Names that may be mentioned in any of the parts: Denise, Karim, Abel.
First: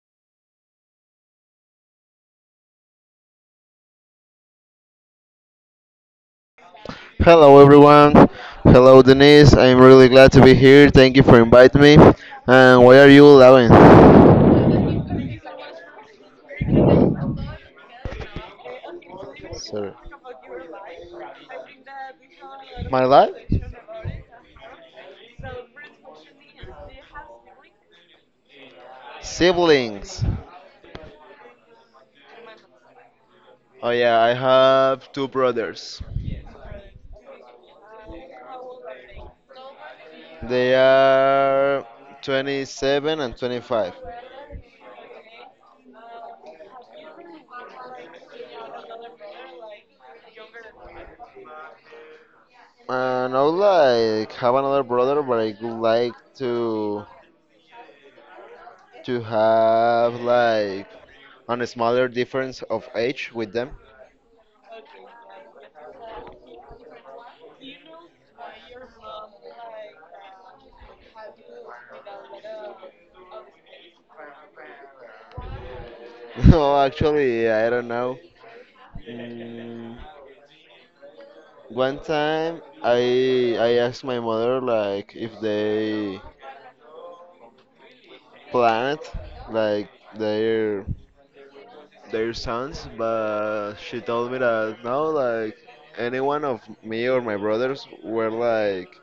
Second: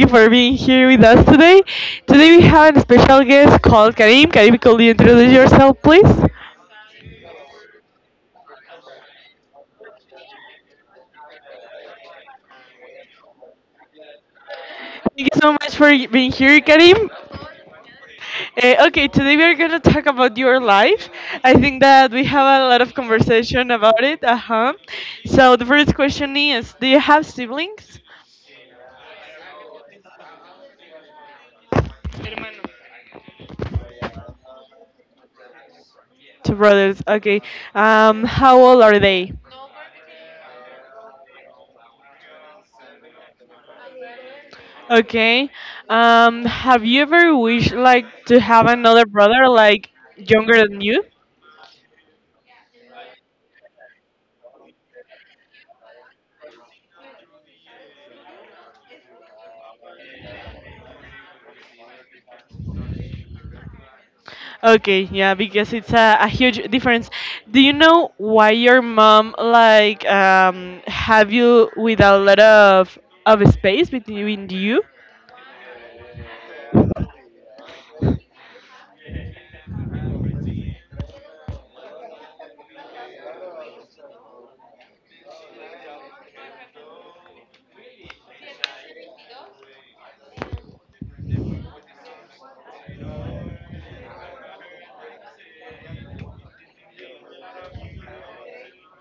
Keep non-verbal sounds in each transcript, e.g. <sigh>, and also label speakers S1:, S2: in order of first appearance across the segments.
S1: you for being here with us today. Today we have a special guest called Karim. Karim, could you introduce yourself, please? Thank
S2: Hello everyone. Hello Denise. I'm really glad to be here. Thank you for inviting me. And why are you laughing?
S1: you so much for being here, Karim. Okay, today we are going to
S2: Sorry.
S1: talk about your life. I think that we have a lot of
S2: My life?
S1: conversation about it. Uh huh. So the first question is, do you have siblings?
S2: Siblings. Oh yeah, I have two brothers.
S1: Two brothers. Okay. How old are they?
S2: They are 27 and 25.
S1: Okay. Have you ever wished like to have another brother like younger than you?
S2: I not like have another brother, but I would like to have like a smaller difference of age with them.
S1: Okay, yeah, because it's a huge difference. Do you know why your mom like have you with a lot of space between you?
S2: <laughs> No, actually, I don't know. Mm, One time, I asked my mother like if they planned like their their sons, but she told me that no, like anyone of me or my brothers were like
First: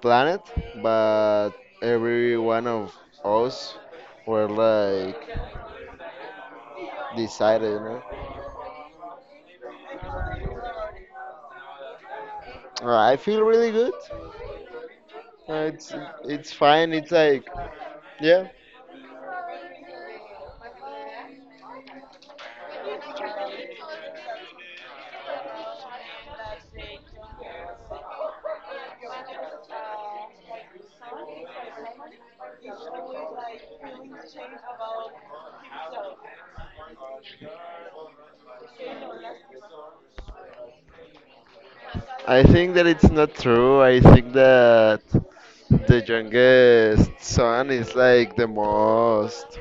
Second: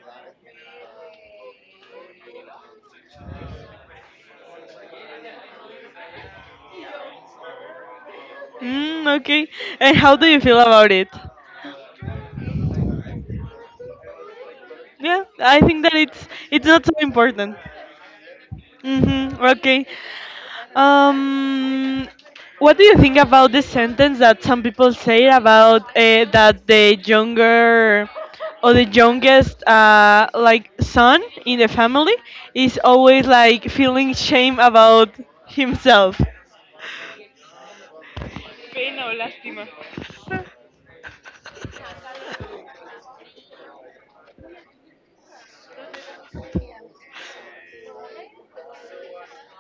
S2: planet, but every one of us were like decided.
S1: Mm, okay. And how do you feel about it?
S2: I feel really good.
S1: Yeah, I
S2: Uh,
S1: think
S2: It's
S1: that it's
S2: it's
S1: it's not so
S2: fine. It's like,
S1: important.
S2: yeah.
S1: Mm-hmm. Okay. Um, what do you think about the sentence that some people say about that the younger or the youngest like son in the family is always like feeling shame about himself?
S2: I think that it's not true. I think that the youngest son is like the most,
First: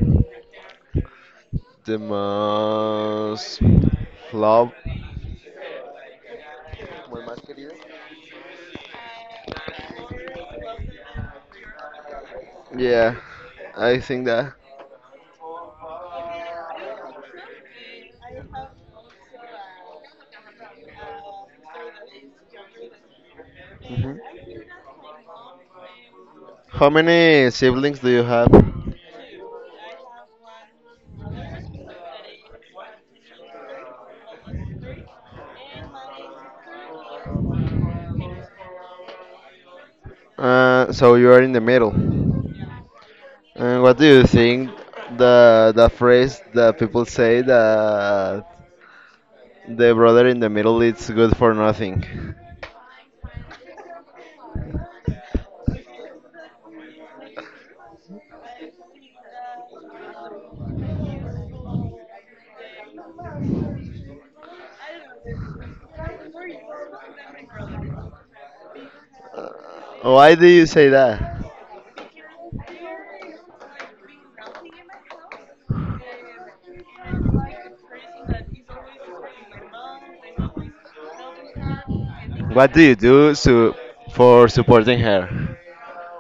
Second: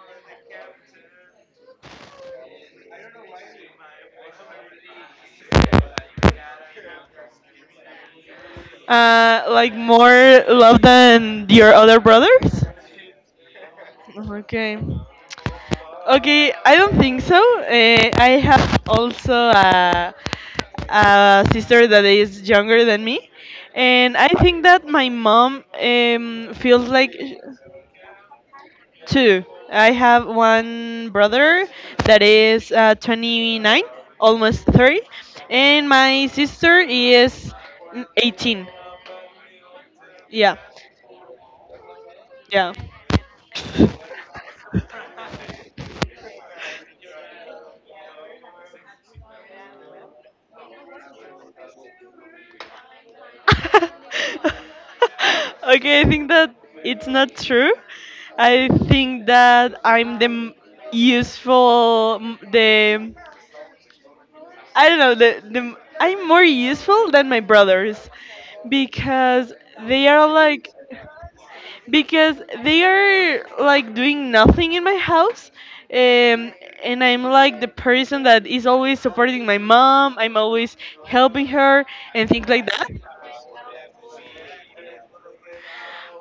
S2: the most loved. Como el más querido.
S1: Like more love than your other brothers?
S2: Yeah, I think that.
S1: Okay. Okay, I don't think so. I have also a sister that is younger than me, and
S2: Mhm.
S1: I think that my mom feels
S2: How
S1: like
S2: many siblings do you have?
S1: two. I have one brother that is 29, almost 30, and my sister is 18. Yeah,
S2: So you are in the middle.
S1: yeah.
S2: And what do you think the phrase that people say that the brother in the middle is good for nothing?
S1: <laughs> Okay, I think that it's not true. I think that I'm the m- useful, m- the I don't know. The I'm more useful than my brothers because they are
S2: Why do you
S1: like
S2: say that?
S1: because doing nothing in my house, um, and I'm like the person that is always supporting my mom. I'm always helping her and things like
S2: What do
S1: that.
S2: you do so for supporting her?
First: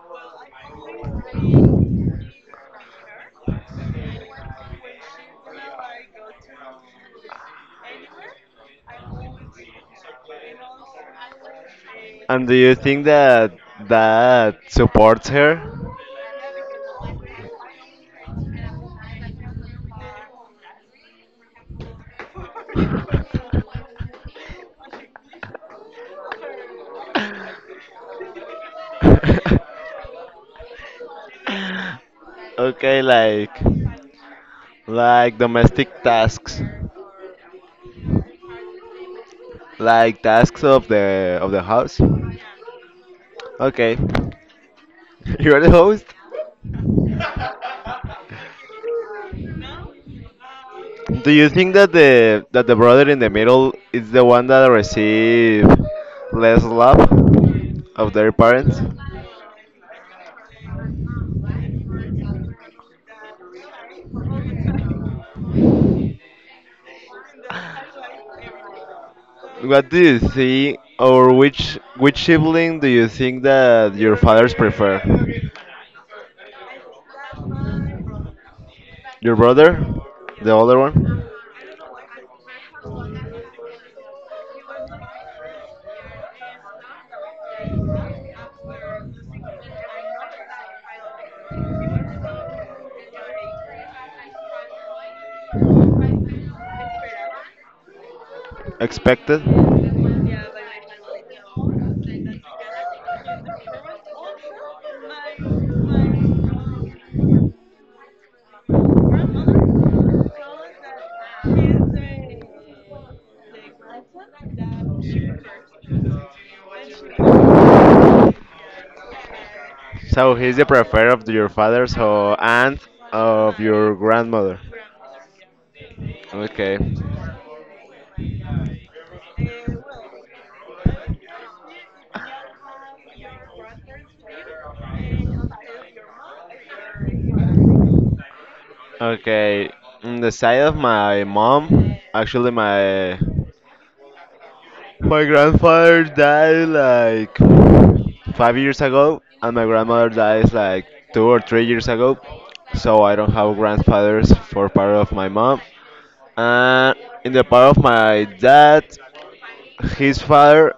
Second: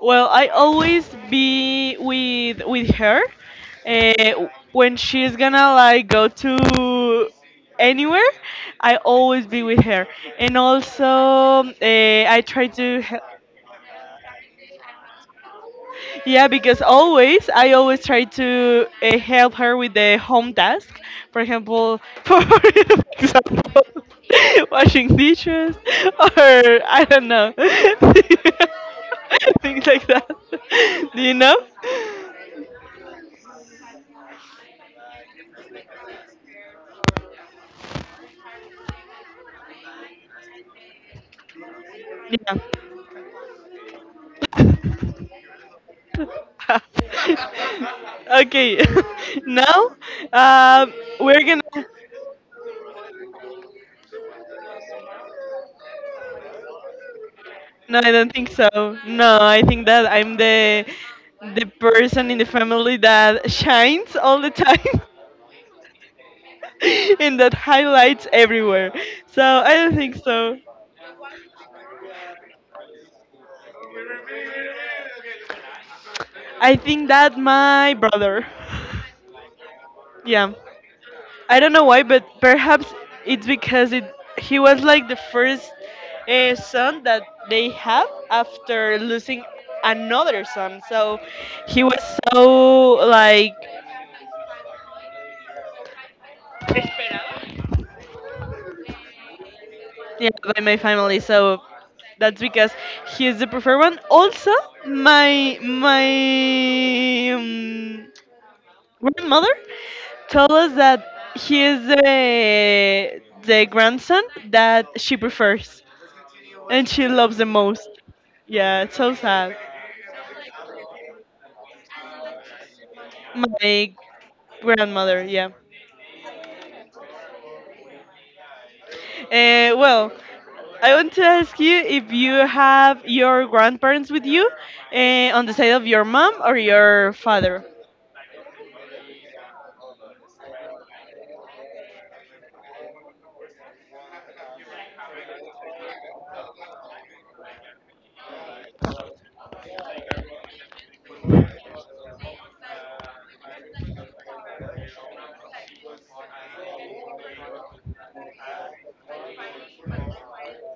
S1: Well, I always be with her uh, when she's gonna like go to anywhere. I always be with her, and also I
S2: And do
S1: try
S2: you
S1: to
S2: think
S1: he-
S2: that that supports her?
S1: yeah because always try to help her with the home task. For example, <laughs> for example, <laughs> washing dishes or I don't know <laughs>
S2: <laughs>
S1: things like that. <laughs> Do you know?
S2: Okay, like domestic tasks, like tasks of the house.
S1: Yeah.
S2: Okay, <laughs> you're the host.
S1: <laughs> Okay. <laughs> Now, um,
S2: Do
S1: we're
S2: you think
S1: gonna.
S2: that the brother in the middle is the one that receive less love
S1: No, I
S2: of their
S1: don't think so.
S2: parents?
S1: No, I think that I'm the person in the family that shines all the time <laughs> and that highlights everywhere. So I
S2: What
S1: don't
S2: do
S1: think
S2: you
S1: so.
S2: think, or which sibling do you think that your fathers prefer?
S1: I think that my brother. <laughs>
S2: Your brother, the
S1: Yeah.
S2: older one,
S1: I don't know why, but perhaps it's because it he was like the first son that they have after losing another son. So he was so like
S2: expected.
S1: yeah by my family. So that's because he is the preferred one. Also, my grandmother told us that he is the grandson that she prefers and she loves the most. Yeah, it's so sad.
S2: So he's the preferred of your father, so and of your
S1: My
S2: grandmother.
S1: grandmother, yeah.
S2: Okay.
S1: Well, I want to ask you if you have your grandparents with you on the side of your mom or your father.
S2: Okay. On the side of my mom, actually my grandfather died like 5 years ago, and my grandmother died like 2 or 3 years ago. So I don't have grandfathers for part of my mom. And in the part of my dad, his father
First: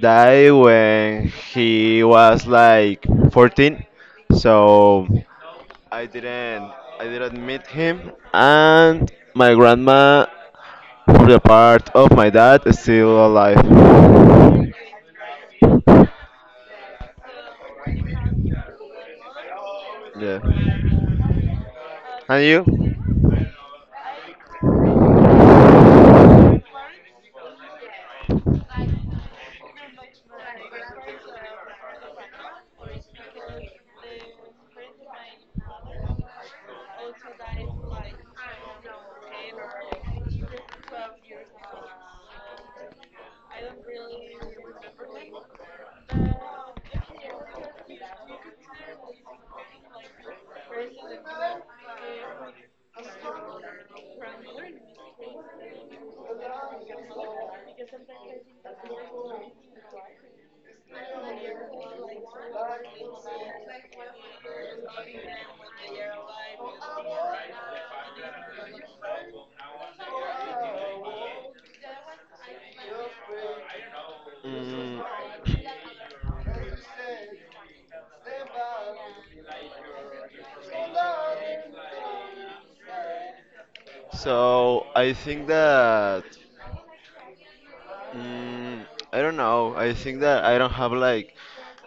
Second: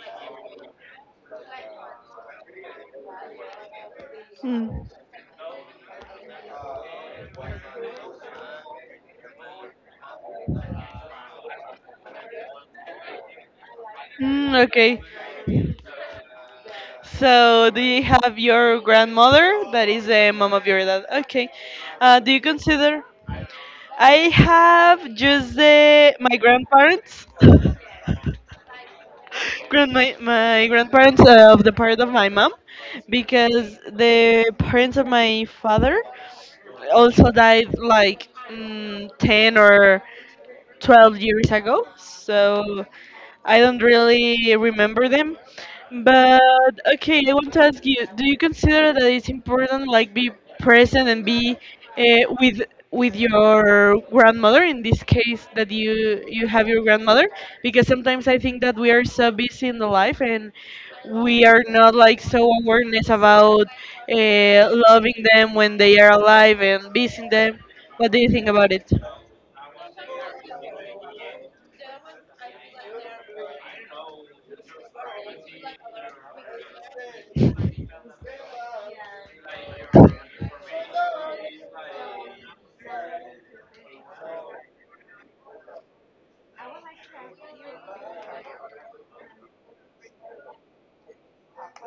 S2: died when he was like 14,
S1: Hmm.
S2: so I didn't I didn't meet him. And my grandma, for the part of my dad, is still alive.
S1: Hmm, okay. So, do you have your grandmother that is the
S2: Yeah.
S1: mom of your dad? Okay. Do you
S2: And
S1: consider?
S2: you?
S1: I have just the, my grandparents grand my, my grandparents of the part of my mom because the parents of my father also died like 10 or 12 years ago so I don't really remember them but okay, I want to ask you, do you consider that it's important like be present and be with your grandmother in this case that you have your grandmother? Because sometimes I think that we are so busy in the life and we are not like so awareness about uh, loving them when they are alive and visiting them. What do you think about it?
S2: Mm, so I think that mm, I don't know. I think that I don't have like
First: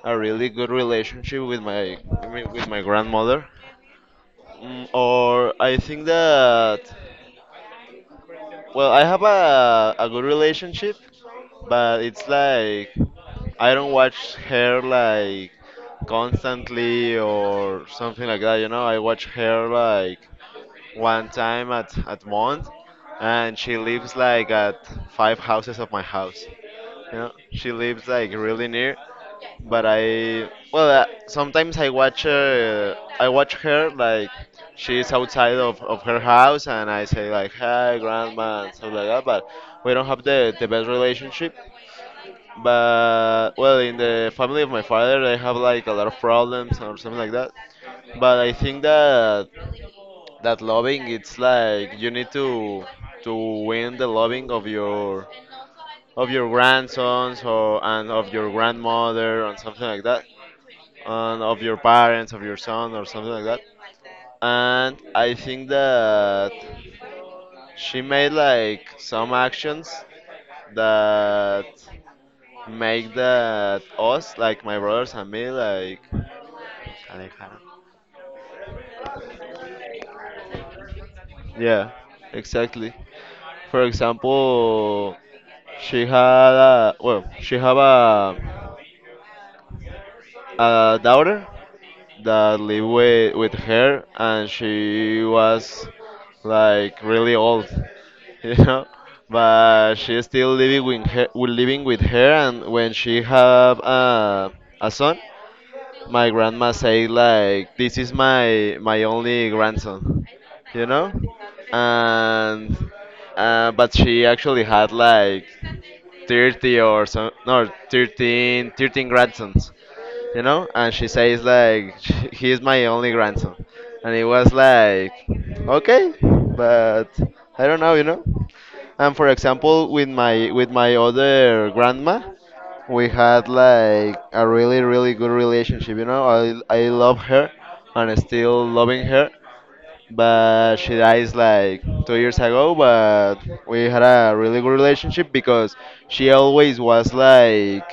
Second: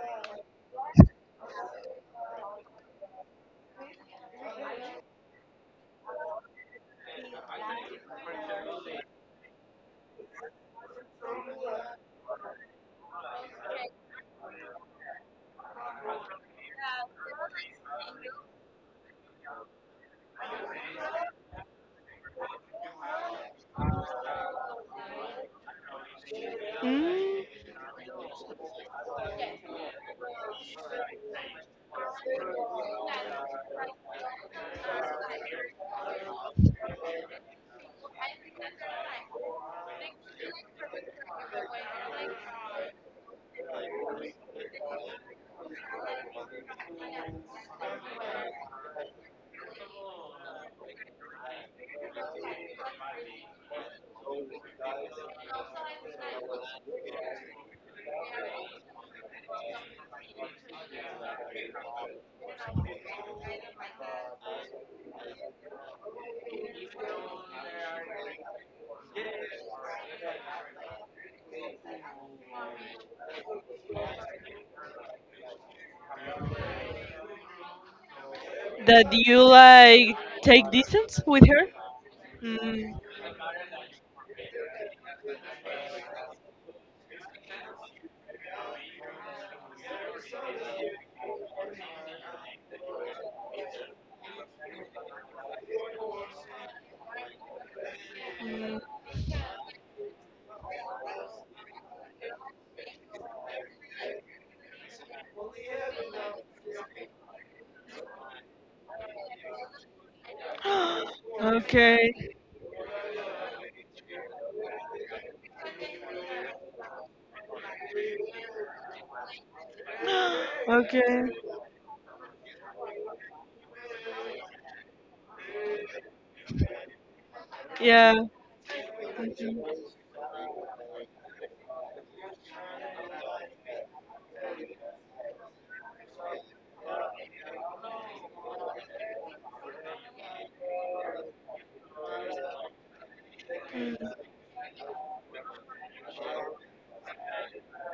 S2: a really good relationship with my, I mean, with my grandmother. Or I think that, well, I have a good relationship, but it's like I don't watch her like constantly or something like that. You know, I watch her like one time at month, and she lives like at five houses of my house. You know,
S1: Mm,
S2: she lives like really near, but I, well, sometimes I watch, I watch her like she's outside of her house, and I say like hi grandma and stuff like that, but we don't have the best relationship. But well, in the family of my father they have like a lot of problems or something like that, but I think that that loving, it's like you need to win the loving of your grandsons or and of your grandmother and something like that, and of your parents of your son or something like that. And I think that she made like some actions that make that us, like my brothers and me, like Alejandro.
S1: that you like take distance with her?
S2: Yeah, exactly. For example, she had a, well, she have a daughter that lived with her, and she was like really old, <laughs> you
S1: Mm,
S2: know. But she's still living with her, and when she have a son, my grandma say like, "This is my only grandson." You know?
S1: <gasps> Okay.
S2: And but she actually had like 30 or so, no, 13 grandsons, you
S1: <gasps>
S2: know? And she
S1: Okay.
S2: says like, <laughs> He's my only grandson." And it was like, okay, but I don't know, you know?
S1: Yeah.
S2: And for example, with my other grandma, we had like a really, really good relationship. You know, I love her and still loving her, but she dies like 2 years ago. But we had a really good relationship because she always was like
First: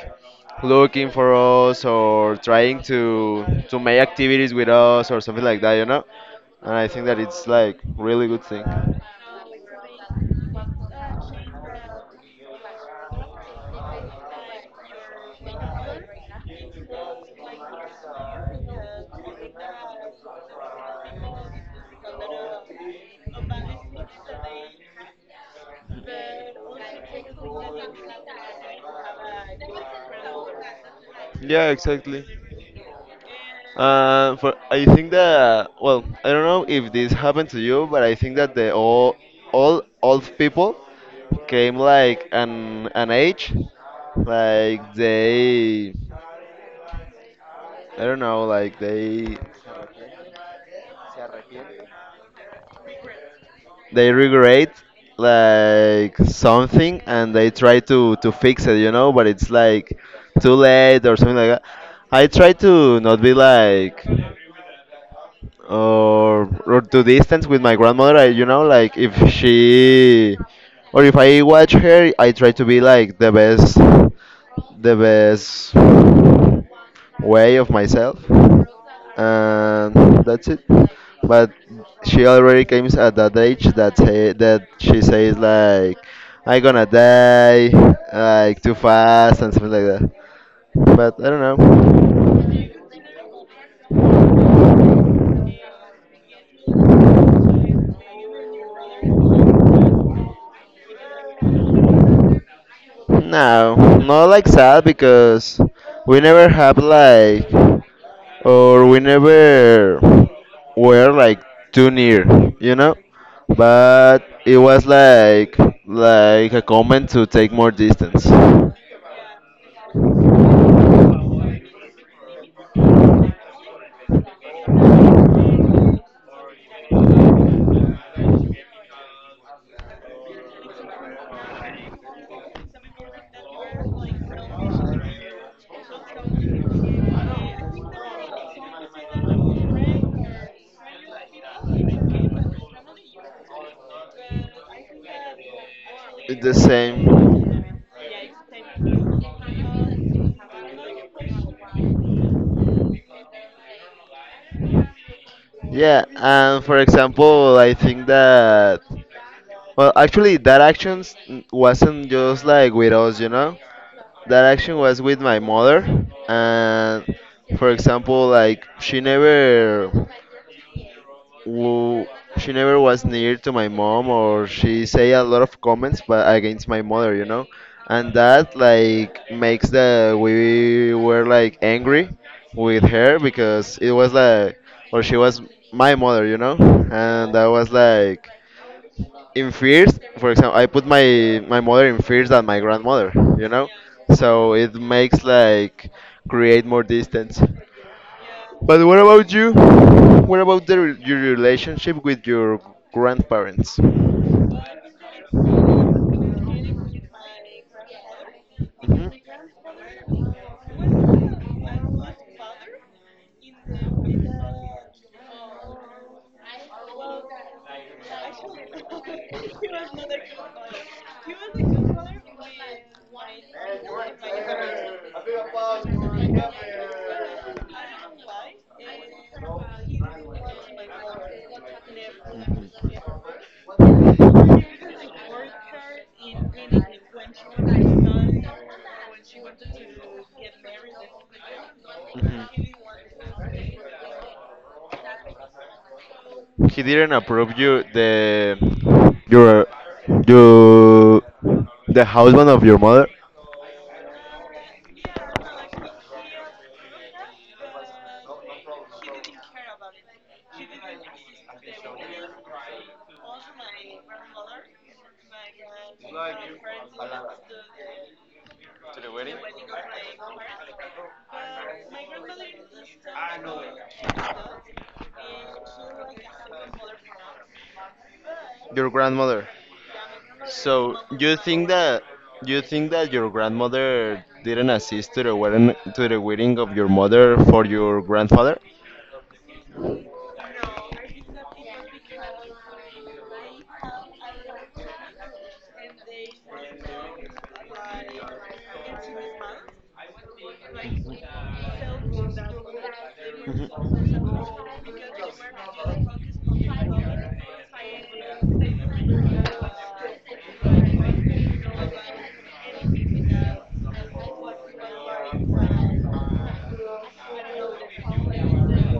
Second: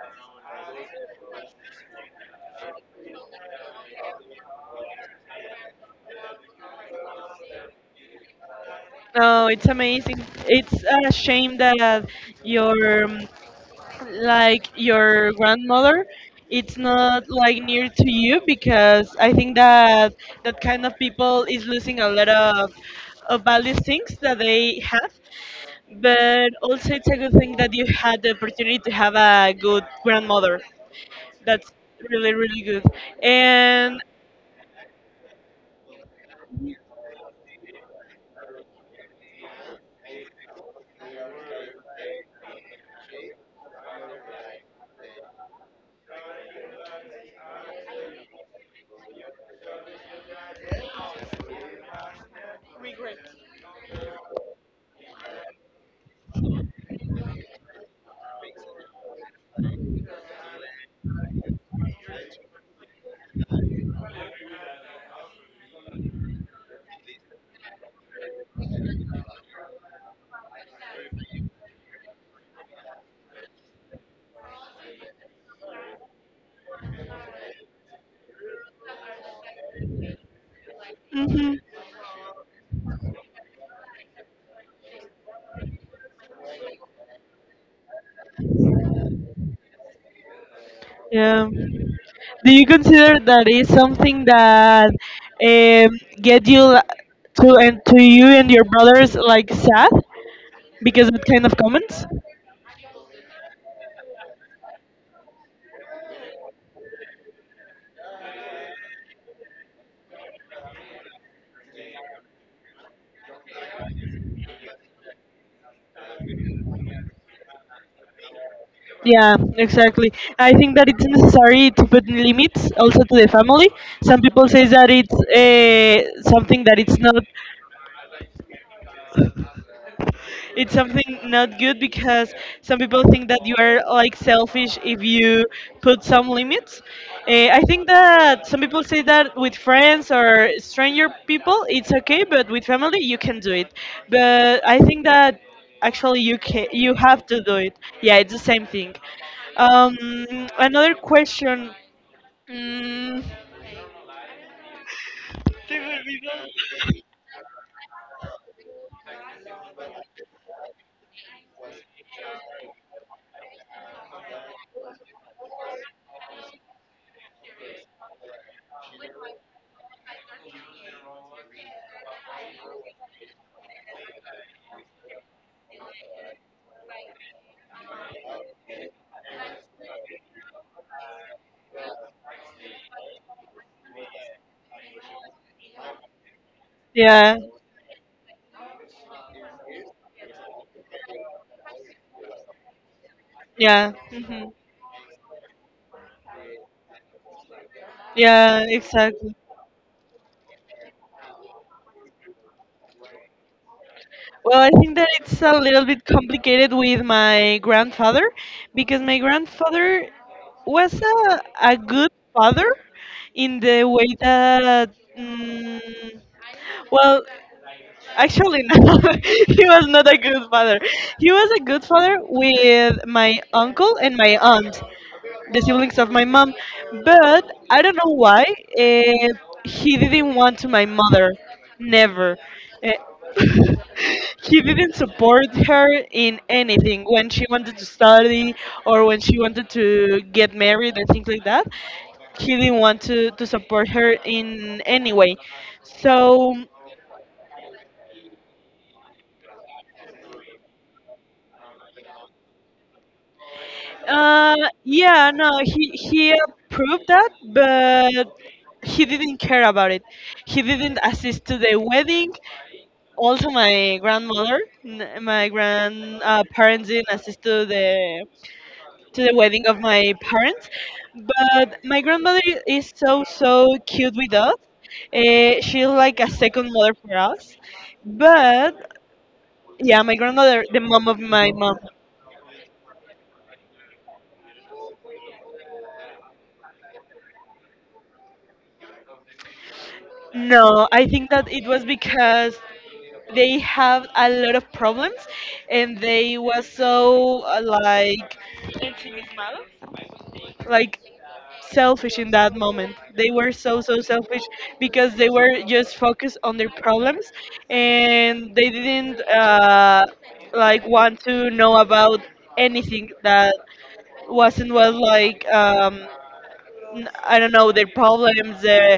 S2: looking for us or trying to make activities with us or something like that, you know. And I think that it's like really good thing.
S1: No, it's amazing. It's a shame that your like your grandmother it's not like near to you because I think that that kind of people is losing a lot of value things that they have. But also it's a good thing that you had the opportunity to have a good grandmother.
S2: Yeah,
S1: That's
S2: exactly.
S1: really really good. And
S2: For I think that, well, I don't know if this happened to you, but I think that the all old people came like an age, like they, I don't know, like they regret like something and they try to fix it, you know, but it's like too late or something like that. I try to not be like or to distance with my grandmother, I, you know, like if she or if I watch her, I try to be like the best way of myself, and that's it. But
S1: mhm,
S2: she already came at that age that she says like I gonna die like too fast and something like that, but I
S1: yeah.
S2: don't know.
S1: Do you consider that is something that get you la- to and to you and your brothers like sad because of kind of comments?
S2: No, not like sad, because we never have like or we never were like too near, you know, but it was like a comment to take more distance.
S1: Yeah, exactly. I think that it's necessary to put limits also to the family. Some people say that it's something that it's something not good because some people think that you are like selfish if you put some limits. Eh, I think that some people say that with friends or stranger people, it's okay, but with family, you can do it. But I think that actually you
S2: It's the
S1: can, you have to do
S2: same.
S1: it. Yeah, it's the same thing. Um, another question. Mm,
S2: Yeah, and for example, I think that. Well, actually, that action wasn't just like with us, you know. That action was with my mother, and for example, like w- she never was near to my mom, or she say a lot of comments, but against my mother, you know. And that like makes the we were like angry with her because it was like, or she was my mother, you know, and
S1: yeah,
S2: that was like in fears. For example, I put my mother in fears than my grandmother, you know,
S1: yeah, mhm.
S2: so it makes like create more distance.
S1: Yeah,
S2: But what about
S1: exactly.
S2: you? What about your relationship with your grandparents?
S1: Well, I think that it's a little bit complicated with my grandfather because my
S2: Hmm.
S1: grandfather was a good father in the way that. Mm well, actually, no, <laughs> he was not a good father. He was a good father with my uncle and my aunt the siblings of my mom, but I don't know why he didn't want to my mother, never. Eh, <laughs> he didn't support her in anything when she wanted to study or when she wanted to get married and things like that. He didn't want to
S2: Hmm.
S1: support her in any way. So,
S2: He didn't approve you your you the husband of your mother,
S1: uh, yeah, no, he approved that, but he didn't care about it. He didn't assist to the wedding. Also, my grandmother, n- my grand parents didn't assist to the wedding of my parents, but my grandmother is so so cute with us. She's like a second mother for us.
S2: your
S1: But
S2: grandmother?
S1: yeah, my grandmother, the
S2: So
S1: mom of
S2: you
S1: my
S2: think
S1: mom.
S2: that your grandmother didn't assist to the wedding of your mother for your grandfather?
S1: No, I think that it was because they have a lot of problems and they was so like ensimismados. Like selfish in that moment. They were so so selfish because they were just focused on their problems, and they didn't like want to know about anything that wasn't well like I don't know their problems.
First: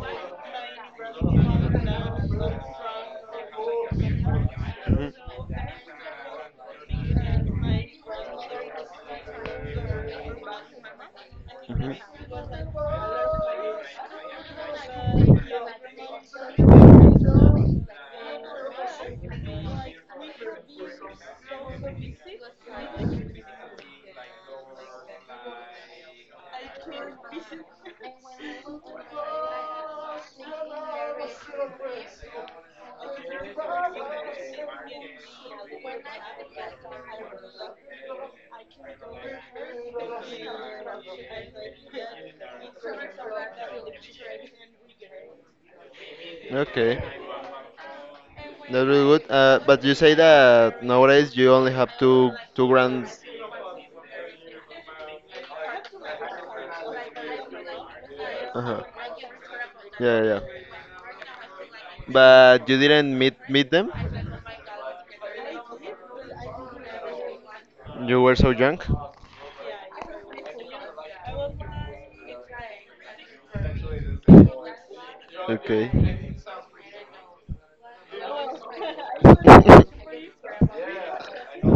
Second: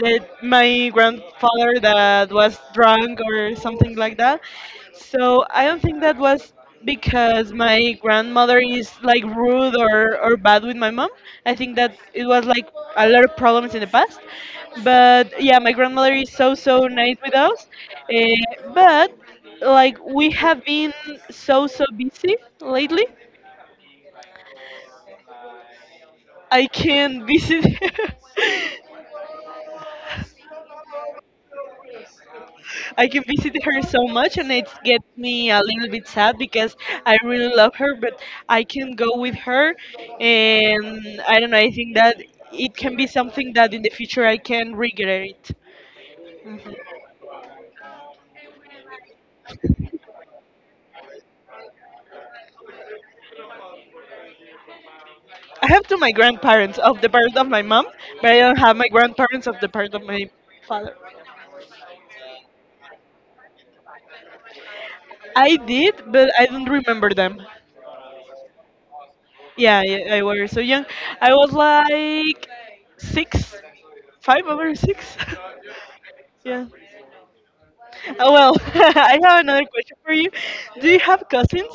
S1: That my grandfather that was drunk or something like that. So I don't think that was because my grandmother is like rude or
S2: Mhm.
S1: bad with my mom. I think that it was
S2: Hmm.
S1: like a lot of problems in the past. But yeah, my grandmother is so so nice with us. But like we have been so so busy lately. I can't visit <laughs> her. I can visit her so much, and it gets me a little bit sad because I really love her, but I can go with her, and I don't know. I think that it can be something that in the future I can regret. Mhm.
S2: Okay, that's really good. But you say that nowadays you only have two grands.
S1: I have to my grandparents of the part of my mom, but I don't have
S2: Uh-huh.
S1: my grandparents of the part of
S2: Yeah,
S1: my
S2: yeah.
S1: father.
S2: But you didn't meet them.
S1: I did, but I don't remember them.
S2: You were so young.
S1: Yeah, I was so young. I was like six, five over six.
S2: Okay.
S1: <laughs> Yeah. Oh, well, <laughs> I have another question for you. Do you
S2: <laughs>
S1: have cousins?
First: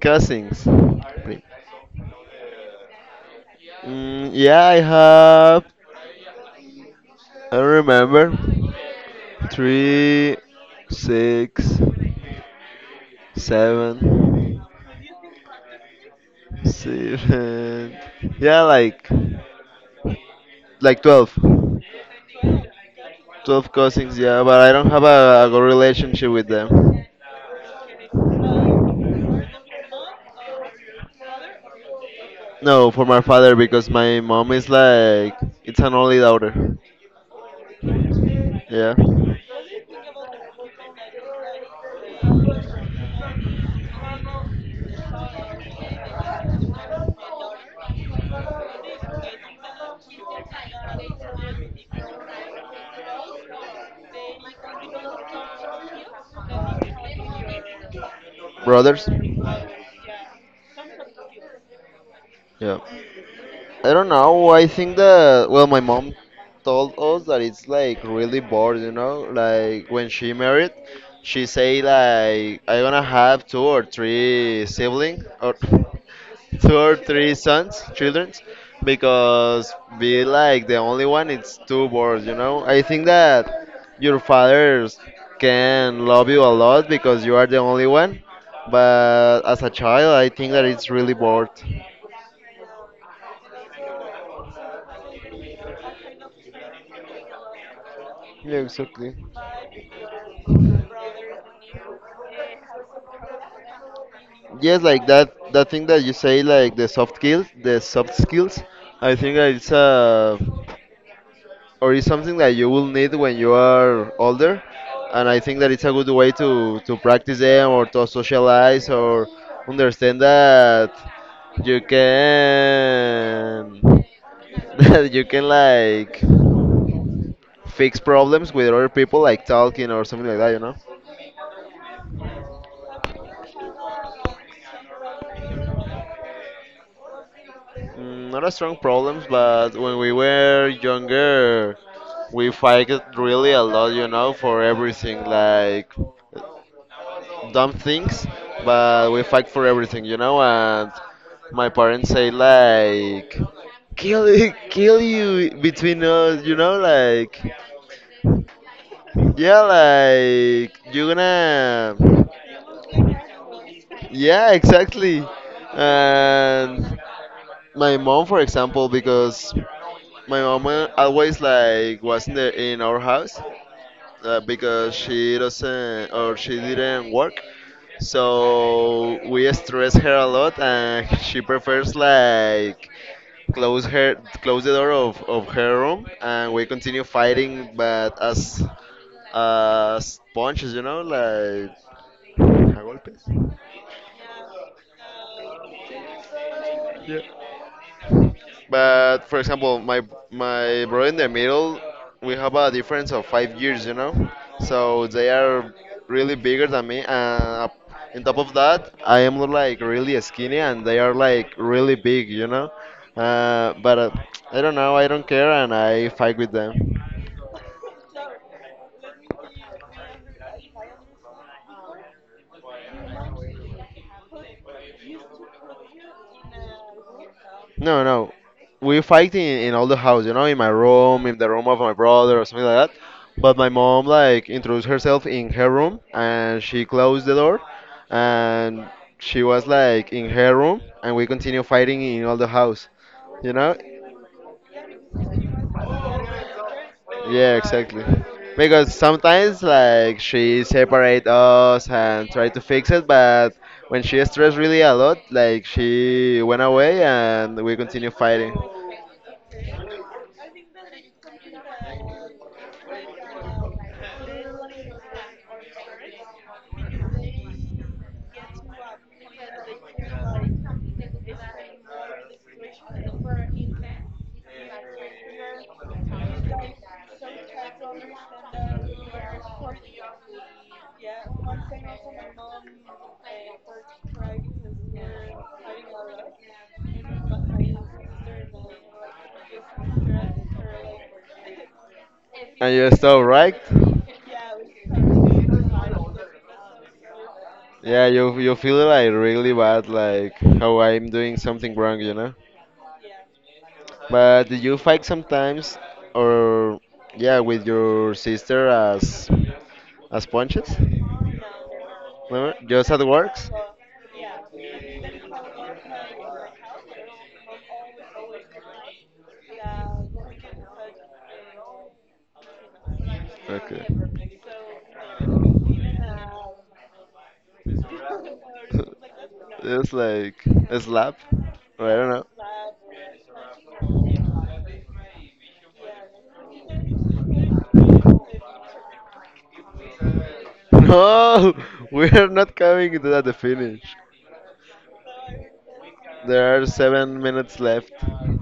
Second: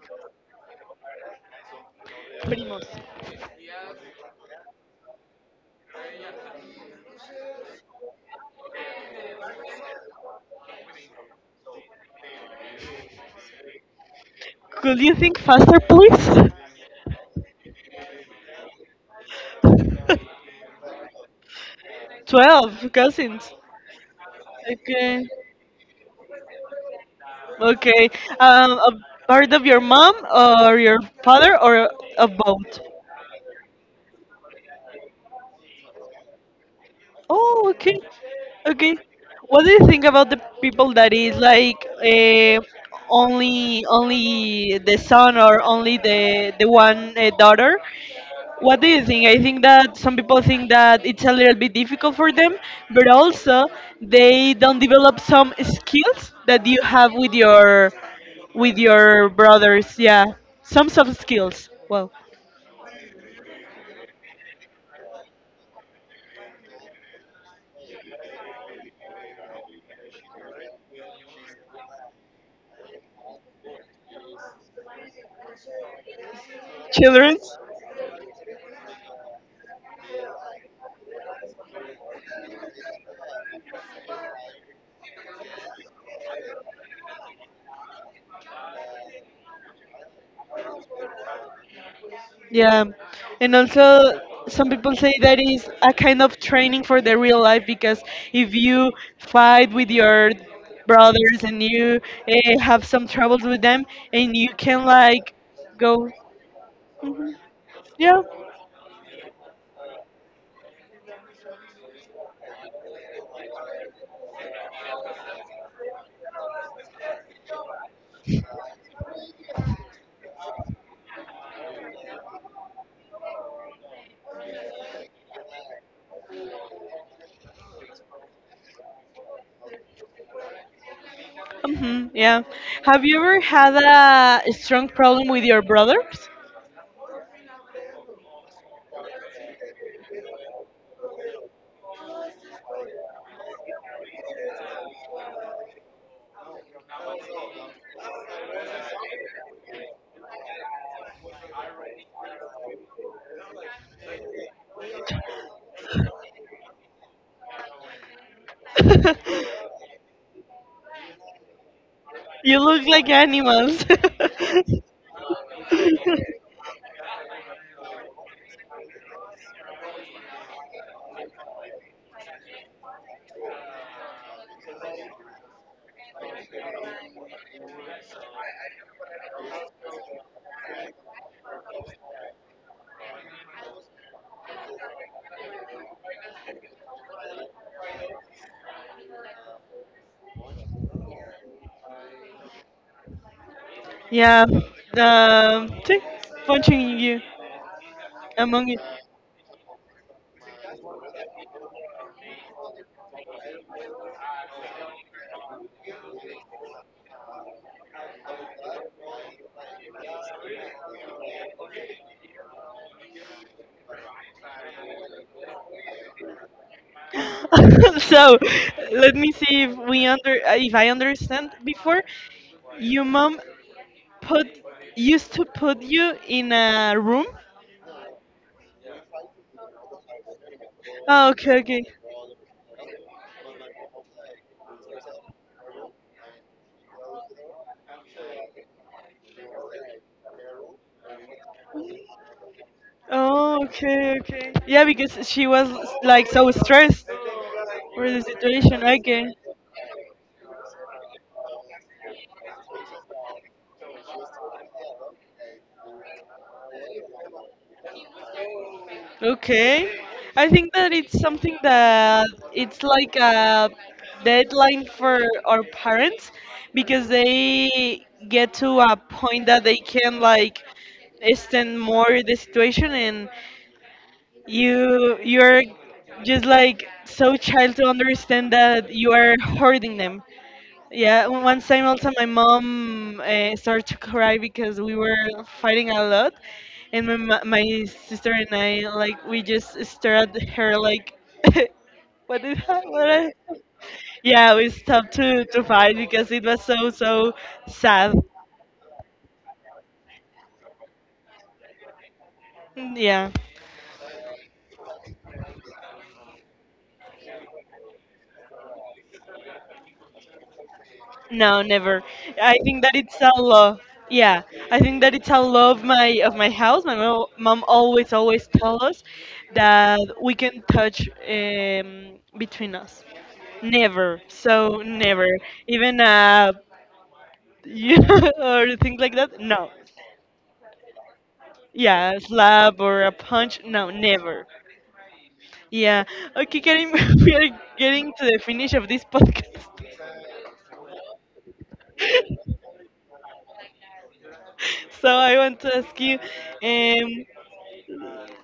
S2: Cousins. Prim-
S1: Primos.
S2: Mm, yeah, I have. I remember. Three, six, seven,
S1: Could you think faster, please?
S2: seven. Yeah,
S1: <laughs>
S2: like 12.
S1: 12 cousins.
S2: 12 cousins. Yeah, but I don't have
S1: Okay.
S2: a good relationship with them.
S1: Okay. A part of your mom or your father or of both?
S2: No, for my father, because my mom is like, it's an only daughter.
S1: Oh, okay.
S2: Yeah,
S1: Okay. What do you think about the people that is like only only the son or only the one daughter. What do you think? I think that some people think that it's a little bit difficult for them, but also they don't develop some skills that you have with
S2: brothers.
S1: your brothers. Yeah, some soft skills. Well,
S2: Yeah. I don't know. I think that, well, my mom told us that it's like really bored. Like when she married, she say like I gonna have two or three siblings or <laughs> two or three
S1: childrens.
S2: sons, children, because be like the only one, it's too bored. I think that your fathers can love you a lot because you are the only one, but as a child, I think that it's really bored.
S1: Yeah, and also some people say that is a kind of training for the real life because if
S2: Yeah,
S1: you
S2: exactly.
S1: fight with your brothers and you have some troubles with them and you
S2: Yes,
S1: can
S2: like that
S1: like
S2: that thing that
S1: go
S2: you say, like the soft
S1: yeah
S2: skills. I think that it's a or it's something that you will need when you are older, and I think that it's a good way to practice them or to socialize or understand that you can <laughs> that you can like fix problems with other people, like talking or something like that.
S1: hmm yeah. Have you ever had a strong problem with your brothers?
S2: Not a strong problems, but when we were younger, we fight really a lot, you know, for everything, like dumb things, but we fight for everything, you know, and my parents say like, kill it, kill you between us, you know, like,
S1: <laughs>
S2: yeah, like you're gonna,
S1: You look like animals.
S2: yeah, exactly. And my mom, for example, because my mom always like was in our house, because she doesn't or she didn't work, so we stress her a lot, and she prefers like close her close the door of her room, and we continue fighting, but as punches, you know, like a golpe.
S1: <laughs> Yeah. See, punching you among you.
S2: But for example, my brother in the middle, we have a difference of 5 years, you know. So they are really bigger than me, and on top of that, I am like really skinny, and they are like really big, you know. But I don't know, I don't care, and I fight with them.
S1: <laughs> So, let me see if we under if I understand. Before your mom put used to put you in a room.
S2: No, no. We fight in all the house, you know, in my room,
S1: Oh,
S2: in the
S1: okay,
S2: room of
S1: okay.
S2: my brother or something like that. But my mom like introduced herself in her room and she closed the door, and she was like in her room and we continue fighting in all the house, you
S1: Oh,
S2: know?
S1: okay, okay. Yeah, because she was like so stressed
S2: Yeah, exactly.
S1: for the situation.
S2: Because
S1: Okay,
S2: sometimes like she separate us and try to fix it, but when she stressed really a lot, like she went away and we continue fighting.
S1: okay. I think that it's something that it's like a deadline for our parents because they get to a point that they can like extend more the situation, and you're just like so child to understand that you are hurting them. Yeah, one time also my mom started to cry because we were fighting a lot, and my sister and I like we just stared at her like, <laughs>
S2: And you're
S1: what I?
S2: so right.
S1: Yeah, we stopped to fight because it was so so
S2: Yeah,
S1: sad.
S2: you feel like really bad, like how I'm doing something wrong.
S1: Yeah,
S2: But do you fight sometimes, or yeah, with your sister as punches?
S1: no, never.
S2: Never?
S1: I think
S2: Just
S1: that
S2: at
S1: it's a
S2: works?
S1: law. Yeah, I think that it's a law of my house. My mom always tell us that we can touch between us.
S2: Okay.
S1: Never. So never. Even a <laughs> you or things like that.
S2: <laughs>
S1: No.
S2: It's like a slap. Or I
S1: Yeah, a
S2: don't
S1: slap or a punch. No, never.
S2: know.
S1: Yeah. Okay, Karim, <laughs> we are getting to the finish of this podcast. <laughs>
S2: No, <laughs> we are not coming to that the finish.
S1: So I want to ask you.
S2: There are seven
S1: Um.
S2: minutes left.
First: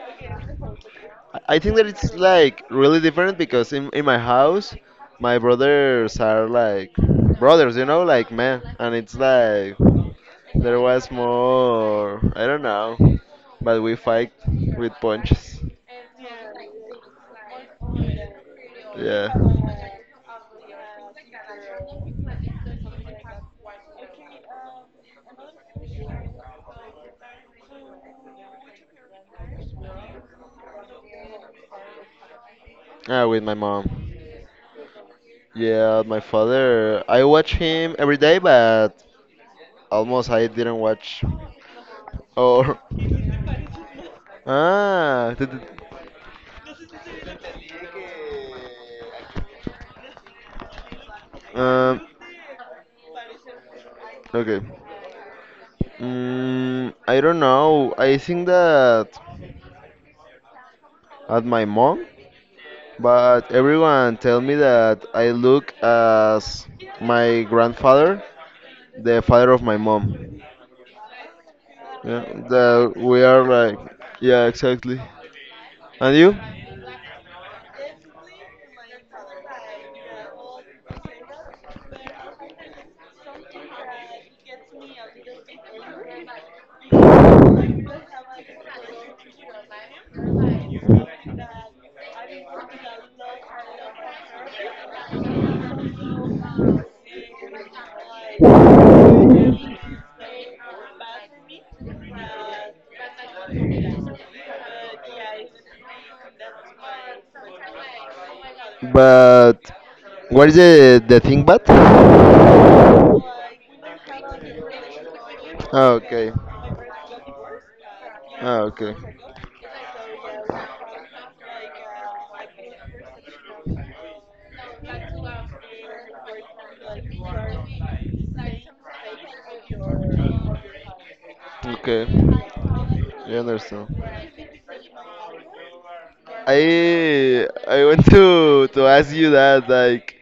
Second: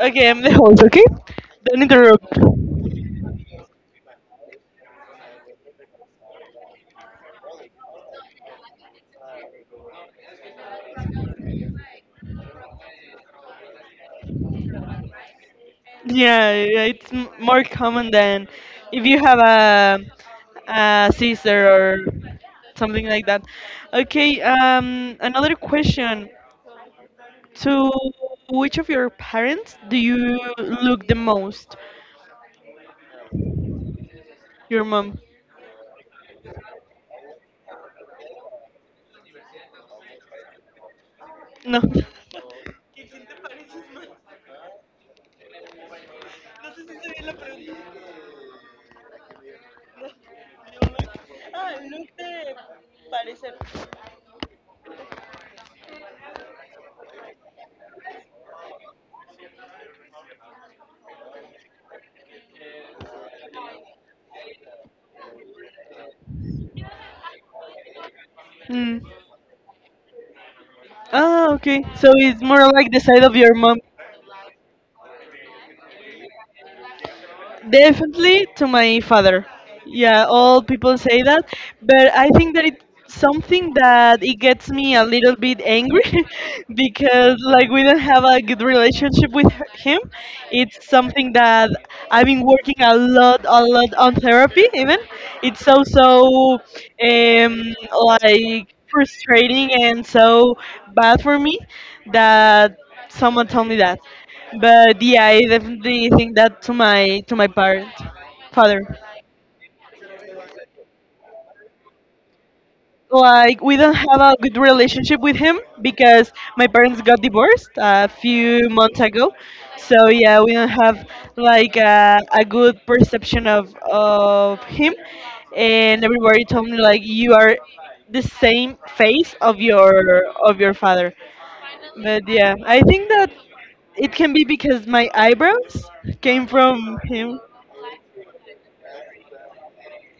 S1: Okay, I'm the host. Okay.
S2: I think
S1: Don't
S2: that it's
S1: interrupt.
S2: like really different because in my house, my brothers are like brothers, you know, like men, and it's like there was more. I don't know, but we fight with punches.
S1: Yeah, yeah, it's more common than if you
S2: Yeah.
S1: have a sister or something like that. Okay. Another question. To which of your parents do you look the most?
S2: Ah, with my mom.
S1: Your mom?
S2: Yeah, my father. I watch him every day, but almost I didn't watch.
S1: No. <laughs>
S2: Or <laughs> ah, th- th- um, okay. I don't know. I think that at my mom, but everyone tell me that I look as my grandfather,
S1: Mm.
S2: the father of my mom.
S1: Ah, okay. So
S2: Yeah,
S1: it's more like
S2: that
S1: the
S2: we
S1: side of
S2: are
S1: your
S2: like,
S1: mom.
S2: yeah, exactly. And you?
S1: Definitely to my father. Yeah, all people say that, but I think that it's something that it gets me a little bit angry <laughs> because like we don't have a good relationship with him. It's something that I've been working a lot on therapy. Even it's so so um like frustrating and so bad for me that someone told me that. But yeah, I definitely think that to my parent, father.
S2: But what is the thing bad?
S1: Like we don't have a good relationship with him
S2: Ah, okay.
S1: because my parents got divorced a
S2: Ah,
S1: few
S2: okay.
S1: months ago. So yeah, we don't have like a good perception of him. And everybody told me like you are the same face of your father. But
S2: Okay.
S1: yeah, I think that
S2: I
S1: it
S2: understand.
S1: can be because my eyebrows came from him.
S2: I want to ask you that like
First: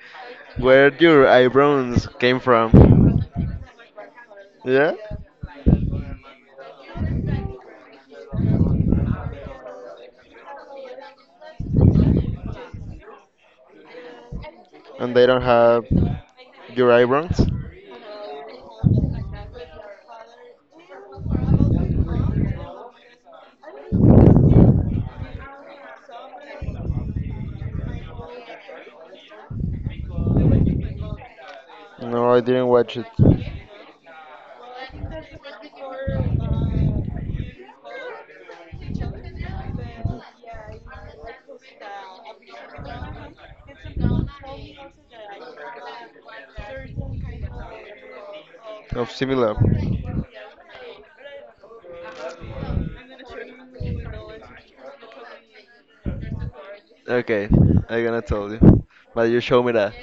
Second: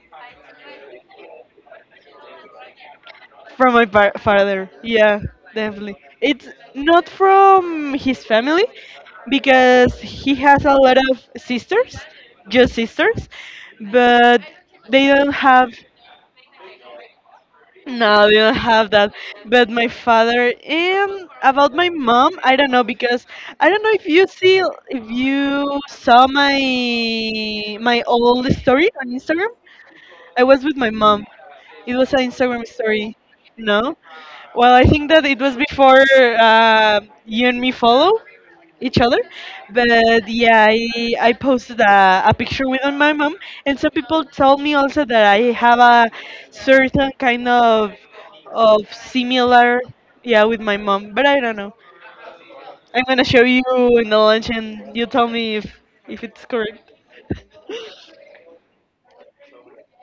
S2: where your eyebrows came from.
S1: From my father,
S2: Yeah?
S1: yeah, definitely. It's not from his family because he has a lot of sisters, just sisters, but they
S2: And they
S1: don't
S2: don't
S1: have.
S2: have your eyebrows?
S1: No, they don't have that. But my father and about my mom, I don't know because I don't know if you see if you saw my old story on Instagram. I was with my mom. It was an
S2: No, I
S1: Instagram
S2: didn't watch it.
S1: story. No? Well, I think that it was before uh, you and me follow each other. But yeah, I posted a picture with my mom. And some people told me also that I have a certain kind of
S2: Of similar.
S1: similar, yeah, with my mom. But I don't know. I'm going to show you in the lunch and you tell me if it's correct.
S2: Okay, I'm gonna tell you. But you show me that.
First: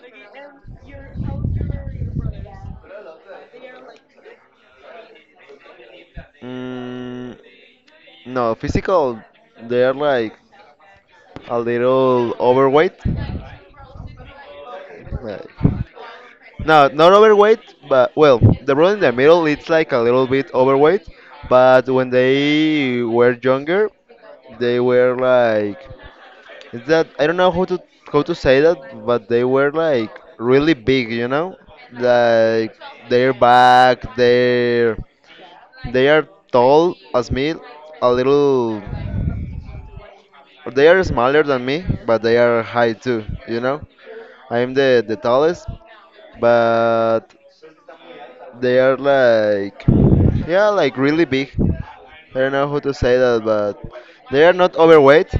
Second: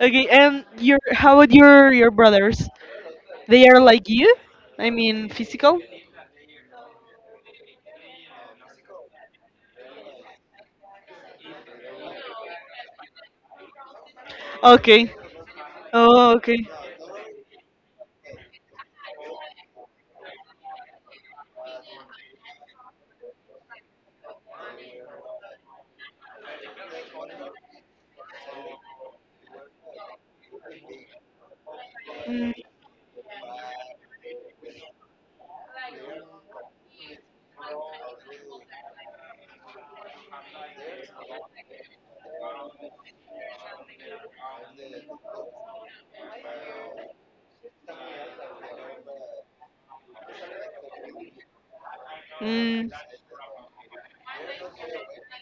S1: Okay, and your how about your brothers? They are like you? I mean, physical?
S2: Mm, no, physical, they're like a little overweight.
S1: Okay.
S2: Like,
S1: Oh, okay.
S2: no, not overweight, but well, the brother in the middle, it's like a little bit overweight. But when they were younger, they were like, it's that I don't know how to say that, but they were like really big, you know,
S1: Mm,
S2: like their back, their they are tall as me, a little. They are smaller than me, but they are high too, you know. I'm the tallest, but they are like, yeah, like really big. I don't know how
S1: mm,
S2: to say that, but they are not overweight,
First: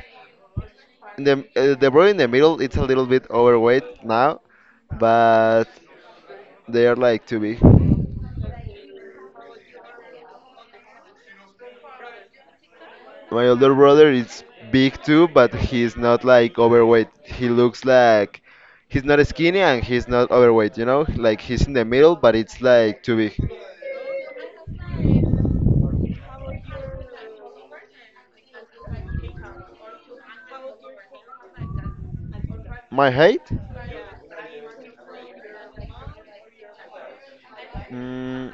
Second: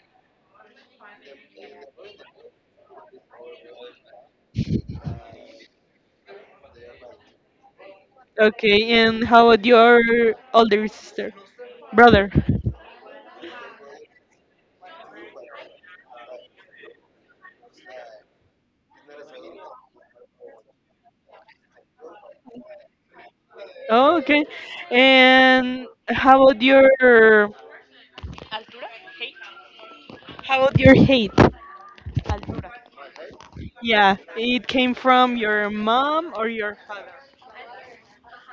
S2: the bro in the middle it's a little bit overweight now, but they are like too big.
S1: okay, and how about your older sister? Brother.
S2: My older brother is big too, but he's not like overweight. He looks like he's not skinny and he's not overweight. You know, like he's in the middle, but it's like too big.
S1: Oh, okay. And how about your hate?
S2: My height?
S1: Yeah, it came from your mom or your father?
S2: Mm,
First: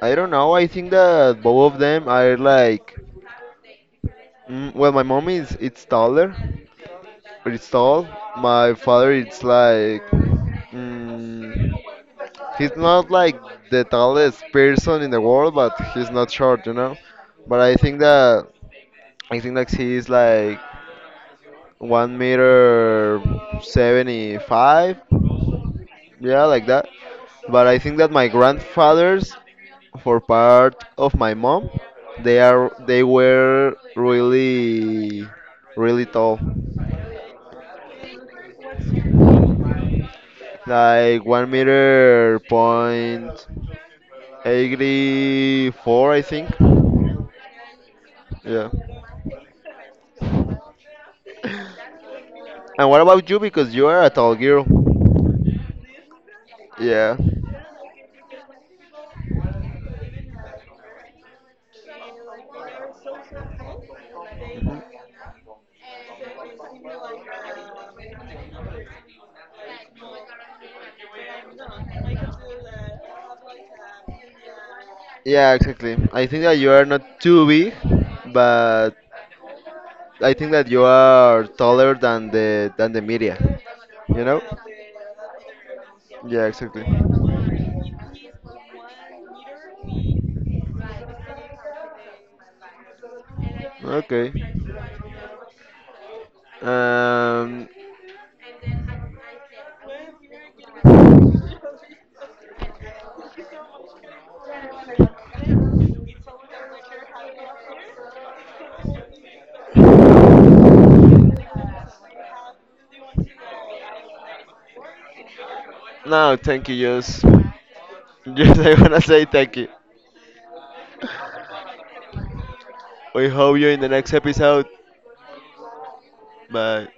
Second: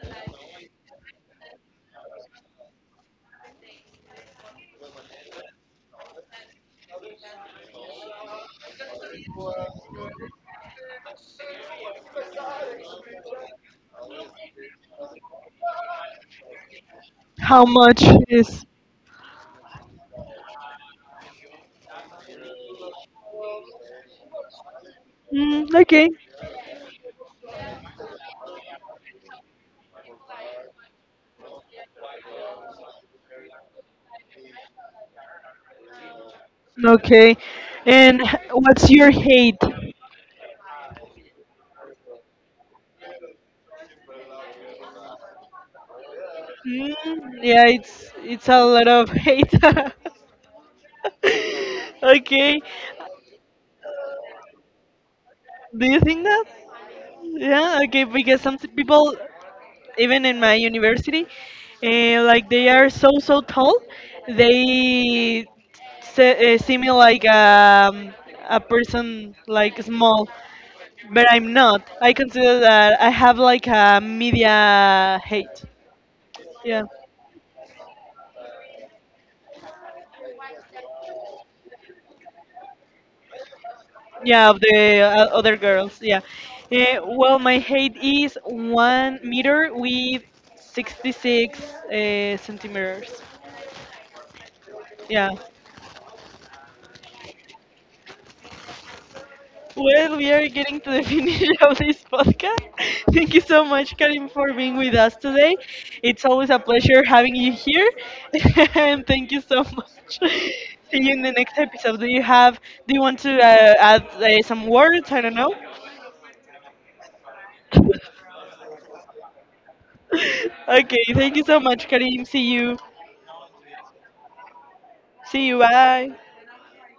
S2: I don't know. I think that both of them are like. Well, my mom is, it's taller, but it's tall. My father it's like. Mm, He's not like the tallest person in the world, but he's not short, you know. But
S1: How
S2: I think
S1: much
S2: that
S1: is?
S2: I think like he's like 1 meter 75,
S1: Mm, okay.
S2: yeah, like that. But I think that my grandfathers, for part of my mom, they were really, really tall,
S1: Okay. And what's your hate?
S2: like 1 meter point 84, I think.
S1: Mm, yeah, it's a
S2: Yeah.
S1: lot of hate. <laughs> <laughs> okay.
S2: <laughs> And what about you? Because you are a tall girl.
S1: Do you think that?
S2: Yeah.
S1: Yeah, okay, because some people, even in my university, like they are so so tall, they see me like a person like small, but I'm not. I consider that I have like a media
S2: Yeah,
S1: height.
S2: exactly. I think that you are
S1: Yeah.
S2: not too big, but I think that you are taller than the media. You know?
S1: Yeah, of the other girls. Yeah.
S2: Yeah, exactly.
S1: Well, my height is 1 meter with 66 centimeters.
S2: Okay.
S1: Yeah.
S2: Um.
S1: Well, we are getting to the <laughs> finish of this podcast. Thank you so much, Karim, for being with us today. It's always a pleasure having you here. <laughs> and thank you so much. <laughs> See you in the next episode. Do you have? Do you want to add some words? I don't know.
S2: No, thank you. Just, <laughs> just I wanna say thank you.
S1: <laughs> okay. Thank you so much, Karim. See you.
S2: We hope you in the next episode.
S1: See you. Bye.
S2: Bye.